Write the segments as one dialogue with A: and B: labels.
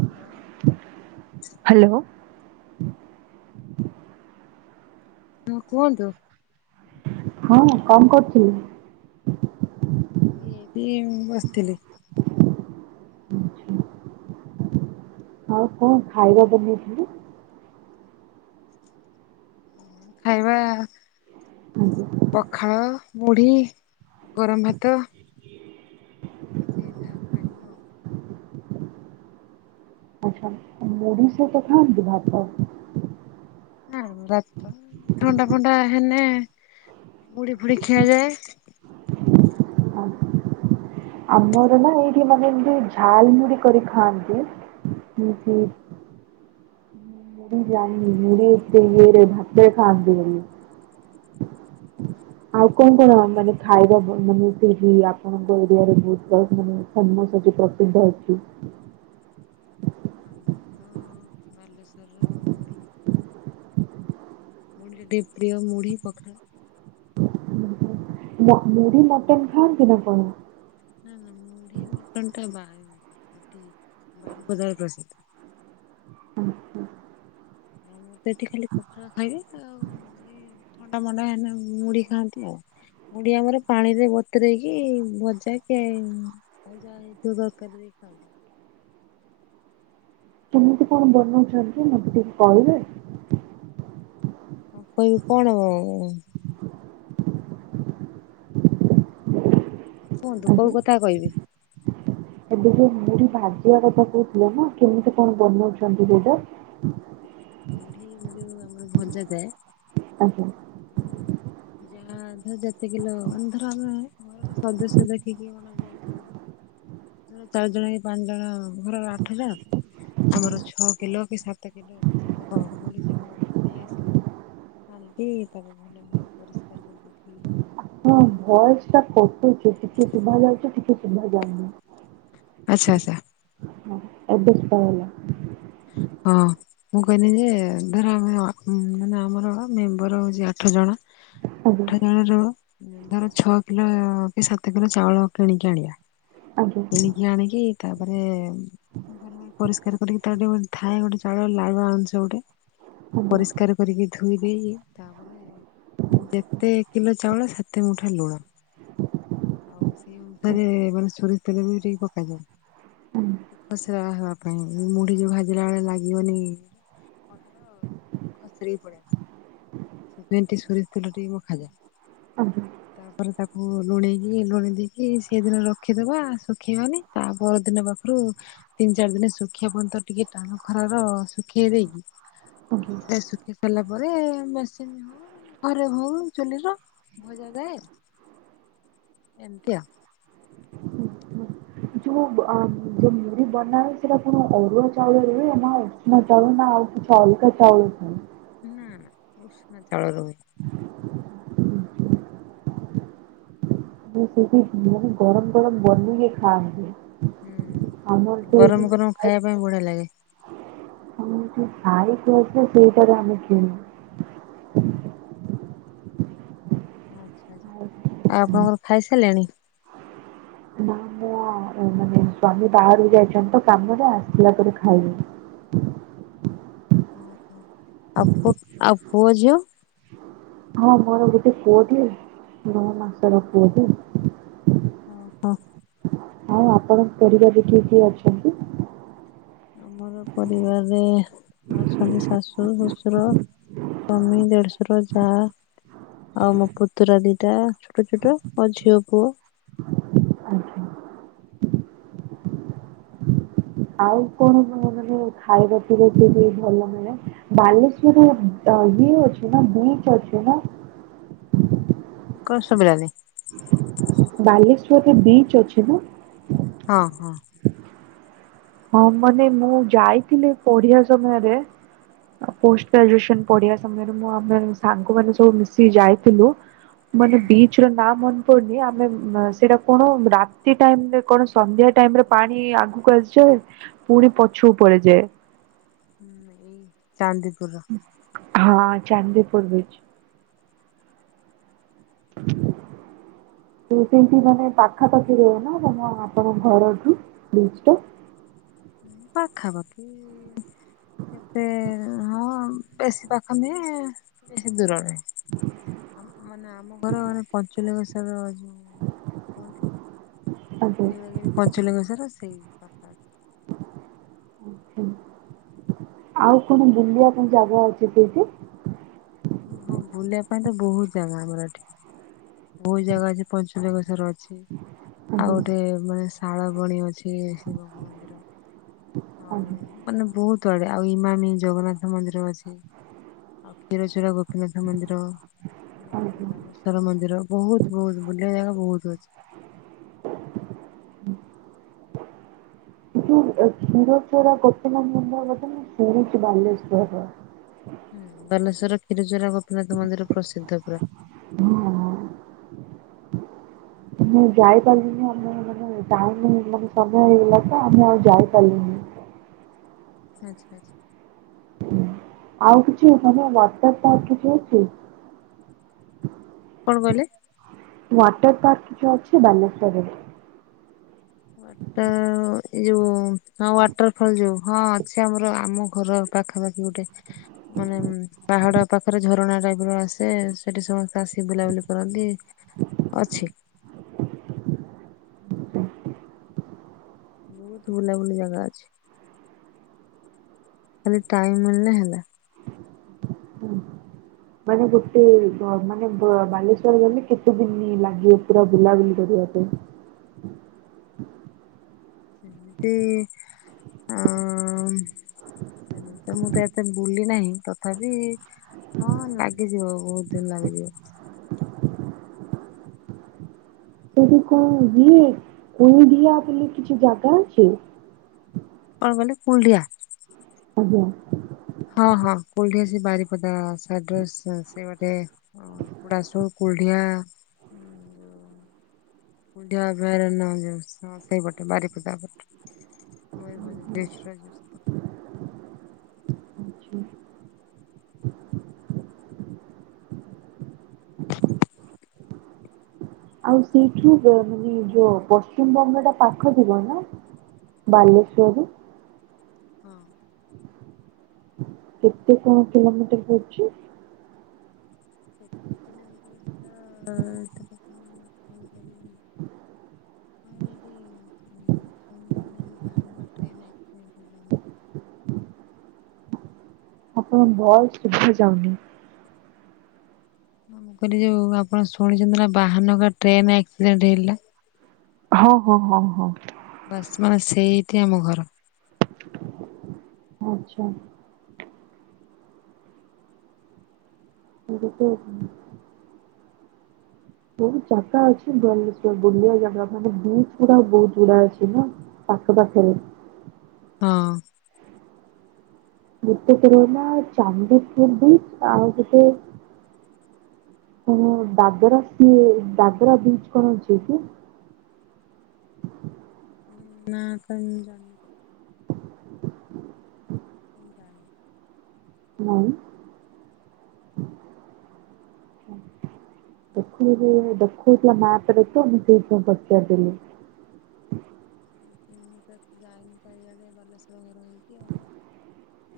A: Hello.
B: Hello.
A: [unintelligible] କୁହନ୍ତୁ।
B: ହଁ କଣ କରୁଥିଲୁ?
A: ଏମିତି ବସିଥିଲି।
B: ଆଉ କଣ ଖାଇବା ବନେଇଥିଲୁ?
A: ଖାଇବା ପଖାଳ ମୁଢି ଗରମ ଭାତ ଯିଏ ଯାହା ଖାଇବ ଅଉ।
B: ଆଚ୍ଛା ମୁଢ଼ି ସହିତ ଖାଆନ୍ତି ଭାତ
A: ହଁ ଭାତ ଥଣ୍ଡା ଫଣ୍ଡା ହେଲେ ମୁଢ଼ି ଫୁଡ଼ି ଖିଆଯାଏ।
B: ଆମର ନା ଏଇଠି ମାନେ ଏମିତି ଝାଲମୁଢ଼ି କରି ଖାଆନ୍ତି। ହୁଁ-ହୁଁ। ଜାଣିନି ମୁଢ଼ି ଏମିତି ଭାତରେ ଖାଆନ୍ତି ବୋଲି। ଆଉ କଣ କଣ ମାନେ ଖାଇବା ମାନେ ସେଠି ଆପଣଙ୍କ ଏରିଆରେ ବହୁତ ମାନେ ସମ କିଛି ପ୍ରସିଦ୍ଧ ଅଛି।
A: ବାଲେଶ୍ଵର ର ମୁଢି ମୋର ଯେତିକି ପ୍ରିୟ ମୁଢି ପଖାଳ।
B: ମୁଢି ମଟନ ଖାଆନ୍ତି ନା କଣ?
A: ନା-ନା ମୁଢି ମଟନଟା ବାଇ ବାରିପଦାରେ ପ୍ରସିଦ୍ଧ।
B: ଅ ହ।
A: ମର ତ ଏଠି ଖାଲି ପଖାଳ ଖାଇବେ ଆଉ ଥଣ୍ଡା ମଣ୍ଡା ହେଲେ ମୁଢ ଖାଆନ୍ତି ଆଉ ମୁଢ଼ି ଆମର ପାଣି ରେ ଵତରେଇକି ଭଜା କି ଆଉ ଯାହା ହେଇଥିବ ଖାନ୍ତି।
B: [inaudible] କେମିତି କଣ ବନଉଛନ୍ତି ମତେ ଟିକେ କହିବେ?
A: କଣ କହିବି କଣ?
B: [inaudible]
A: କୁହନ୍ତୁ କୋଉ
B: ଆଜ୍ଞା।
A: କଥା କହିବି।
B: ଏବେ ଯୋଉ ମୁଢି ଭାଜିବା କଥା କହୁଥିଲ ନା, କେମିତି କଣ ବନଉଛନ୍ତି ସେଇଟା?
A: ମୁଢ଼ି ଯୋଉ ଆମର ଭଜା ଯାଏ।
B: ଆଜ୍ଞା।
A: [inaudible] ଯାହା ଧର ଯେତିକିଲ ମାନେ ଧର ଆମେ ଘରର ସଦସ୍ୟ ଦେଖିକି ଚାରି ଜଣ କି ପାଞ୍ଚ ଜଣ ଘରର ଆଠ ଜଣ ଆମର ଛଅ କିଲୋ କି ସାତ କିଲୋ ଚାଳ ନେଇ ଆସିଲେ ଆଣିକ ତାକୁ ଭଲ ପରିଷ୍କାର କରିକି ଧୋଇବା ଧୋଇ ଦେଇକି
B: ଭ ଏ ସ ଟା କଟୁ ଛି ଟିକେ ଶୁଭା ଯାଉଛି, ଟିକେ ଶୁଭା ଯାଉନି।
A: ଆଚ୍ଛା ଆଚ୍ଛା।
B: ଏବେ ଶୁଭାଗଲା।
A: ହଁ ମୁଁ କହିଲି ଯେ ଧର ଆମେ ମାନେ ଆମର ମେମ୍ବର ହଉଛି ଆଠ ଜଣ
B: ଆଜ୍ଞା
A: ଆଠ ଜଣ ର ଧର ଛଅ କିଲୋ କି ସାତ କର ଚାଉଳ କିଣିକି ଆଣିବା
B: ଆଜ୍ଞା
A: କିଣିକି ଆଣିକି ତାପରେ ପରିଷ୍କାର କରିକି ତା ଗେ ଗୋଟେ ଥାଏ, ଗୋଟେ ଜ ଚାଳ ଲାଳଆ ଆଣୁଛ ଗୋଟେ
B: ଆଜ୍ଞା ଆଜ୍ଞା ହୁଁ,
A: ପରିଷ୍କାର କରିକି ଧୋଇ ଦେଇ ତାପରେ ଯେତେ କିଲୋ ଚାଉଳ ସେତେ ମୁଠା ଲୁଣ ଆଉ ସେଇ ଅନୁସାରେ ମାନେ ସୋରିଷ ତେଲ ବି ଟିକେ ପକାଯାଏ ଖସୁର ହେବା ପାଇଁ ମୁଢି ଯୋଉ ଭାଜି ଲା ବେଳେ ଲାଗିବନି କଠ ଖସରିକି ପଡି ଆସିବ ସେ ପେଣ୍ଟି ସଷ ତେଲୋଟି ମ ଖାଜା
B: ଆଜ୍ଞା
A: ତାପରେ ତାକୁ ଲୁଣିଇ ଲୁଣି ଦେଇକି ସେଦିନ ରଖିଦବା, ଶୁଖେଇବାନି ତା ପର ଦିନ ପାଖରୁ ତିନି ଚାରି ଦିନ ମେ ଶୁଖିବା ପନ୍ତ ଟିକେ ଟାଣ ଖର ର ଶୁଖେଇ ଦେଇକି
B: ଆଜ୍ଞା ହୁଁ,
A: ତାପରେ ଶୁଖେଇ ସାରିଲା ପରେ ଘରେ ହଉ ଚୁଲିର ଭଜା ଯାଏ। ଏମତିଆ
B: ହୁଁ। ଯୋଉ ଯୋଉ ମୁରି ବନା ସେଟା କଣ ଅରୁଆ ଚାଉଳ ହୁଏ, ନା ଉନା ଚାଉଳ ନା ଆଉ ଚାଉଳ କା ଚାଉଳ?
A: ନା ନା ଉଷ୍ଣ ଚାଉଳ ରେ ହୁଏ।
B: ହୁଁ। ମୁଁ ସେଠି ଗରମ ଗରମ ବନୁ କି ଖାଏ।
A: ହୁଁ ଗରମ ଗରମ ଖାଇବା ପାଇଁ ବଢିଆ ଲାଗେ
B: ଚାଇ କ ସେଇଟରମ
A: ଆଛା ଆଛା ଆଉ ଆପଣଙ୍କର ଖାଇସାରିଲେଣି?
B: ନା ମଁ ମାନେ ସ୍ଵାମୀ ବାହାରୁକୁ ଯାଇଛନ୍ତି, ତ କାମରେ ଆସିଥିଲା ପରେ ଖାଇବ [inaudible]
A: ଉଁ ହୁଁ, ଆ-ପୁ-ଆଉ ପୁଅ ଝିଅ?
B: ହଁ ମୋର ଗୋଟେ ପୁଅ ଟିଏ ନଅ ମାସର ପୁଅ ଟିଏ।
A: ଓ ହ।
B: ଆଉ ଆପଣଙ୍କ ପରିବାରିକ କିଏ କିଏ ଅଛନ୍ତି?
A: ଆମର ପରିବାରରେ ଅଛନ୍ତି, ଶାଶୁ ଶ୍ୱଶୁର ସ୍ୱାମୀ, ଦେଢଶୁର, ଯାଆ ଆଉ ମୋ ପୁତୁରା ଦିଟା ଛୋଟ ଛୋଟ, ମୋ ଝିଅ ପୁଅ
B: ଆ [inaudible] ଆଉ କଣ ମାନେ ଖାଇବା ପିଇବା ଟା ବି ଭଲ ହୁଏ, ବାଲେଶ୍ଵରରେ ଇଏ ଅଛି ନା, ବିଚ ଅଛି ନା
A: କଣ ସୁବିଲାନି।
B: ବାଲେଶ୍ଵରରେ ବିଚ ଅଛି ନା?
A: ହଁ ହଁ
B: ହଁ ମାନେ, ମୁଁ ଯାଇଥିଲି, ପଢିବା ସମୟରେ ପୋଷ୍ଟ ଗ୍ରାଜୁଏସନ ପଢିବା ସମୟରେ, ମୁଁ ଆମେ ସାଙ୍ଗ ମାନେ ସବୁ ମିଶିକି ଯାଇଥିଲୁ। ମାନେ ବିଚ ର ନା ପଡୁନି ଆମେ ସେଇଟା କଣ ରାତି ଟାଇମରେ କଣ ସନ୍ଧ୍ୟା ଟାଇମରେ ପାଣି ଆଗକୁ ଆସିଯାଏ। ପୁରୀ ପଛକୁ ପଳେଇ ଯାଏ।
A: ଏଇ ଚାନ୍ଦିପୁରର
B: ହଁ ଚାନ୍ଦିପୁର ବିଚ। [unintelligible] ସେଇଠି ମାନେ ପାଖାପାଖି ରୁହ ନା, ଆପଣଙ୍କ ଘରଠୁ ବିଚ ଟା ହ [inaudible]
A: ହଁ ପାଖା ପାଖି କେତେ ହଁ, ବେଶୀ ପାଖ ନୁହେଁ ବେଶୀ ଦୂରରେ ମାନେ ଆମ ଘର ମାନେ ପଞ୍ଚଲ ବଷର ଯଉ କୁହନ୍ତି,
B: ଆଜ୍ଞା
A: ନୀଳଗିରି ପଞ୍ଚଲିଙ୍ଗ ସ୍ୱର ସେଇ ସଫ [unintelligible]
B: ଆଛା, ଆଉ କଣ ବୁଲିବା ପାଇଁ ଯାଗା ଅଛି ସେଠି
A: ହଁ ବୁଲିବା ପାଇଁ ତ ବହୁତ ଜାଗା ଗୁଡ଼ା ଏଠି, ବହୁତ ଜାଗା ଅଛି ପଞ୍ଚଲିଙ୍ଗେଶ୍ୱର ଅଛି। ଆଉ
B: ଆଜ୍ଞା
A: ଗୋଟେ ମାନେ ଶାଳ ବଣି ଅଛି। ସେ ଶିବଙ୍କ ମନ୍ଦିର ଆଉ
B: ଆଜ୍ଞା
A: ମାନେ ବହୁତ ତଆଡେ ଆଉ ଇମାମି ଜଗନ୍ନାଥ ମନ୍ଦିର ଅଛି, ଆଉ କ୍ଷୀର ଗୋପୀନାଥ ମନ୍ଦିର ଆଉ
B: ଆଜ୍ଞା।
A: ରାମେଶ୍ଵର ମନ୍ଦିର ବହୁତ ବହୁତ ଏ ଜାଗା ବହୁତ
B: [unintelligible]
A: ଅଛି।
B: କ୍ଷୀରଚୋରା ଗୋପିନାଥ ମନ୍ଦିର କଉଚନ୍ତି ସେ ହେଉଛି ବାଲେଶ୍ଵରର
A: ହୁଁ ବାଲେଶ୍ୱର କ୍ଷୀରଚୋରା ଗୋପୀନାଥ ମନ୍ଦିର ପ୍ରସିଦ୍ଧ ପୁରା
B: ହଁ। [unintelligible] ମୁଁ ଯାଇପାରିଲିନି ଆମର ମାନେ ଟାଇମ୍ ହେଇଗ ସମୟ ହେଇଗଲା ତ ଆମେ ଆଉ ଯାଇପାରିଲି ହ [unintelligible]
A: ଆଚ୍ଛା ଆଚ୍ଛା।
B: ଆଉ କିଛି ମାନେ ୱାଟର ପାର୍କ କିଛି ଅଛି?
A: କଲେ [unintelligible]
B: ୱାଟର ପାର୍କ କିଛି ଅଛି ବାଲେଶ୍ଵରରେ
A: ୱାଟର ଏ ଯୋଉ ହଁ ୱାଟର ଫଲ ଯୋଉ ହଁ ଅଛି ଆମର, ଆମ ଘର ପାଖାପାଖି ଗୋଟେ, ମାନେ ପାହାଡ ପାଖରେ ଝରଣା ଟାଇପ ର ଆସେ ସେଠି ସମ ଆସି ବୁଲାବୁଲି କରନ୍ତି, ଅଛି।
B: [unintelligible]
A: ବହୁତ ବୁଲାବୁଲି ଜାଗା ଅଛି। ଖାଲି ଟାଇମ ମିଳିଲେ ହେଲା।
B: ହୁଁ [unintelligible] ମାନେ ଗୋଟେ, ମାନେ ବାଲେଶ୍ଵର ଗଲେ କେତେ ଦିନି ଲାଗିବେ ପୁରା ବୁଲାବୁଲି କର? [unintelligible]
A: ସେମିତି ଆଁ ତ ମୁଁ ତ ଏତେ ବୁଲି ନାହିଁ ତଥାପି ହଁ ଲାଗିଯିବ ବହୁତ ଦିନ ଲାଗିଯିବ।
B: ସେଇଠି ସେଇ [unintelligible] ବୋଲି କିଛି ଜାଗା ଅଛି?
A: ମାନେ କୁଲଢିଆ
B: ଆଜ୍ଞା।
A: ହଁ ହଁ କୋଲଡିଆ ସେଇ ବାରିପଦା ସାଇଡ଼ରେ ସେ ସେଠି ଗୋଟେ ପୋଢ଼ାସୁଣ କୁଲଢିଆ [unintelligible] ବଅଭୟାରଣ୍ୟ ହଁ ସେଇପଟେ ବାରିପଦାପଟେ ମାଇୟୂର୍ଭଞ୍ଜ ଡିଷ୍ଟର ଯୋଉ
B: ଆଛା। ଆଉ ସେଇଠୁ ମାନେ ଯୋଉ ପଶ୍ଚିମବଙ୍ଗ ଟା ପାଖ ଥିବ ନା ବାଲେଶ୍ଵରରୁ
A: ହଁ।
B: କେତେ କଣ କିଲୋମିଟର ପଡୁଚି
A: [unintelligible] ସେତ କେତେ [unintelligible] [unintelligible] ଆମର ଏଇଠି ହୁଁ [unintelligible] ବାହାନବା ଟ୍ରେନ ଆକ୍ସିଡେଣ୍ଟ ହେ
B: ଆପଣଙ୍କ ଭଏସ୍ ଶୁଭା ଯାଉନି
A: ମୁଁ କହିଲି ଯୋଉ ଆପଣ ଶୁଣିଚନ୍ତି ନା ବାହାନଗା ଟ୍ରେନ ଆକ୍ସିଡେଣ୍ଟ ହେଲା
B: ହଁ ହଁ ହଁ ହଁ।
A: ବାସ୍ ମାନେ ସେଇଠି ଆମ ଘର
B: ଆଛା। [unintelligible] ବହୁତ ଜାଗା ଅଛି ବାଲେଶ୍ଵର ବୁଲବା ଜାଗା ମାନେ ବିଚ୍ ଗୁଡା ବହୁତ ଗୁଡା ଅଛି ନୁହଁ ଆଖ ପାଖିରେ
A: ହଁ।
B: ଗୋଟେ [unintelligible] ଚାନ୍ଦିପୁର୍ ବିଚ୍ ଆଉ ଗୋଟ ହଁ ବାଦର ସିଏ ବାଦେରା ବିଚ୍ କଣ ଅଛି କି?
A: ନା କାଇ ମୁଁ ଜାଣିନି ମୁଁ ଜାଣିନି
B: ନାଇ ଦେଖୁ ଦେଖୁ ଦେଖଉଥିଲା ମା ଥରେ ତ ମୁଁ ସେଇଥି ପାଇଁ ପଚାରିଦେଲି
A: ମୁଁ ତ ଯାଇନି ଚାରିଆଡେ ବାଲେଶ୍ୱର୍ ଘର ହେଇକି ଆଉ।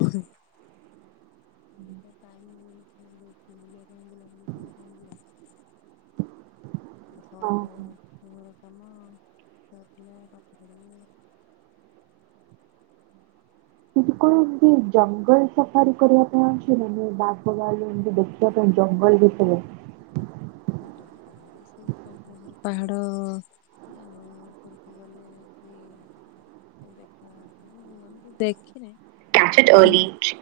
A: ହଁ। ଦେଖିବା ଟାଇମ୍ ମିଳିଲେ ବୁଲିବା ପାଇଁ ବୁଲାବୁଲି କରିବା ପାଇଁ ଯିବା ଆଉ ସବୁବେଳେ
B: ଓହୋ।
A: ତ ରୋଷେଇ ଘର କାମ ଛୁଆପିଲା ପାଠ ପଡ଼ିବେ
B: ଇନ୍ଦି କଣ ଏମତି ଜଙ୍ଗଲ ସଫାରୀ କରିବା ପାଇଁ ଅଛି ମାନେ ବାଘ ଭାଲୁ ଏମିତି ଦେଖିବା ପାଇଁ ଜଙ୍ଗଲ ଭିତରେ
A: ଜଙ୍ଗଲ ଭିତରେ ସେଇ ପଞ୍ଚଲିଙ୍ଗେଶ୍ୱର ପାହାଡ ଉପକୁ ଗଲେ କି ଦେଖା ହଁ ହେମତି ଦେଖିନି
B: କ୍ୟାଚେଟ୍
A: କୁହନ୍ତି
B: ଓଲିପ୍ଟ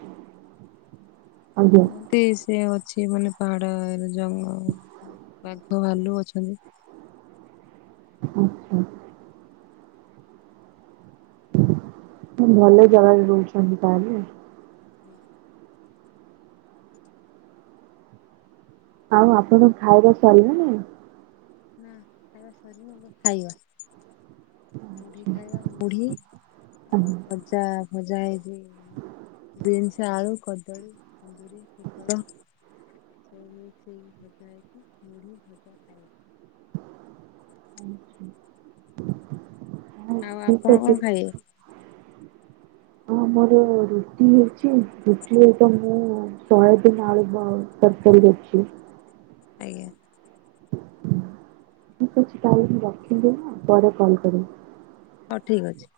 A: କୁହନ୍ତି ସିଏ ମତେ ସେ ମାନେ ପାହାଡ ଜଙ୍ଗ ବାଘ ଭାଲୁ ଅଛନ୍ତି।
B: ଆଛା। ଭଲ ଜାଗାରେ ରହୁଛନ୍ତି ତାହେଲେ। ଆଉ ଆପଣଙ୍କ ଖାଇବା ସାରିଲାଣି।
A: ନା ଖାଇବା ସରିନି ଏବେ ଖାଇବା। ମୁଢି
B: ଆଚ୍ଛା,
A: ଖାଇବା ମୁଢି ଆଉ
B: ଆଜ୍ଞା
A: ଖଜା। ଭଜା ହେଇଛି ବିନ୍ସ ଆଳୁ କଦଳୀ କୁନ୍ଦୁରି ପୋଟଳ। ସବୁ ମିକ୍ସ ହେଇକି ଭଜା ହେଇଚି। ମୁଡ଼ି ଭଜା ଖାଇବା।
B: [inaudible] ହଉ
A: ଆଉ
B: ଠିକ
A: ଆପଣ
B: ଅଛି।
A: କଣ ଖାଇବେ
B: ହଁ ଆମୋର ରୁଟି ହେଇଛି ରୁଟିରେ ତ ମୁଁ ଶୟାବିନ୍ ଆଳୁ ଆଉ ତରକାରୀ କରିଛି।
A: ଆଜ୍ଞା।
B: ଠିକ୍ ଅଛି ତାହେଲେ ମୁଁ ରଖିଲି ହା ପରେ କଲ କରିବି।
A: ହଉ ଠିକ ଅଛି।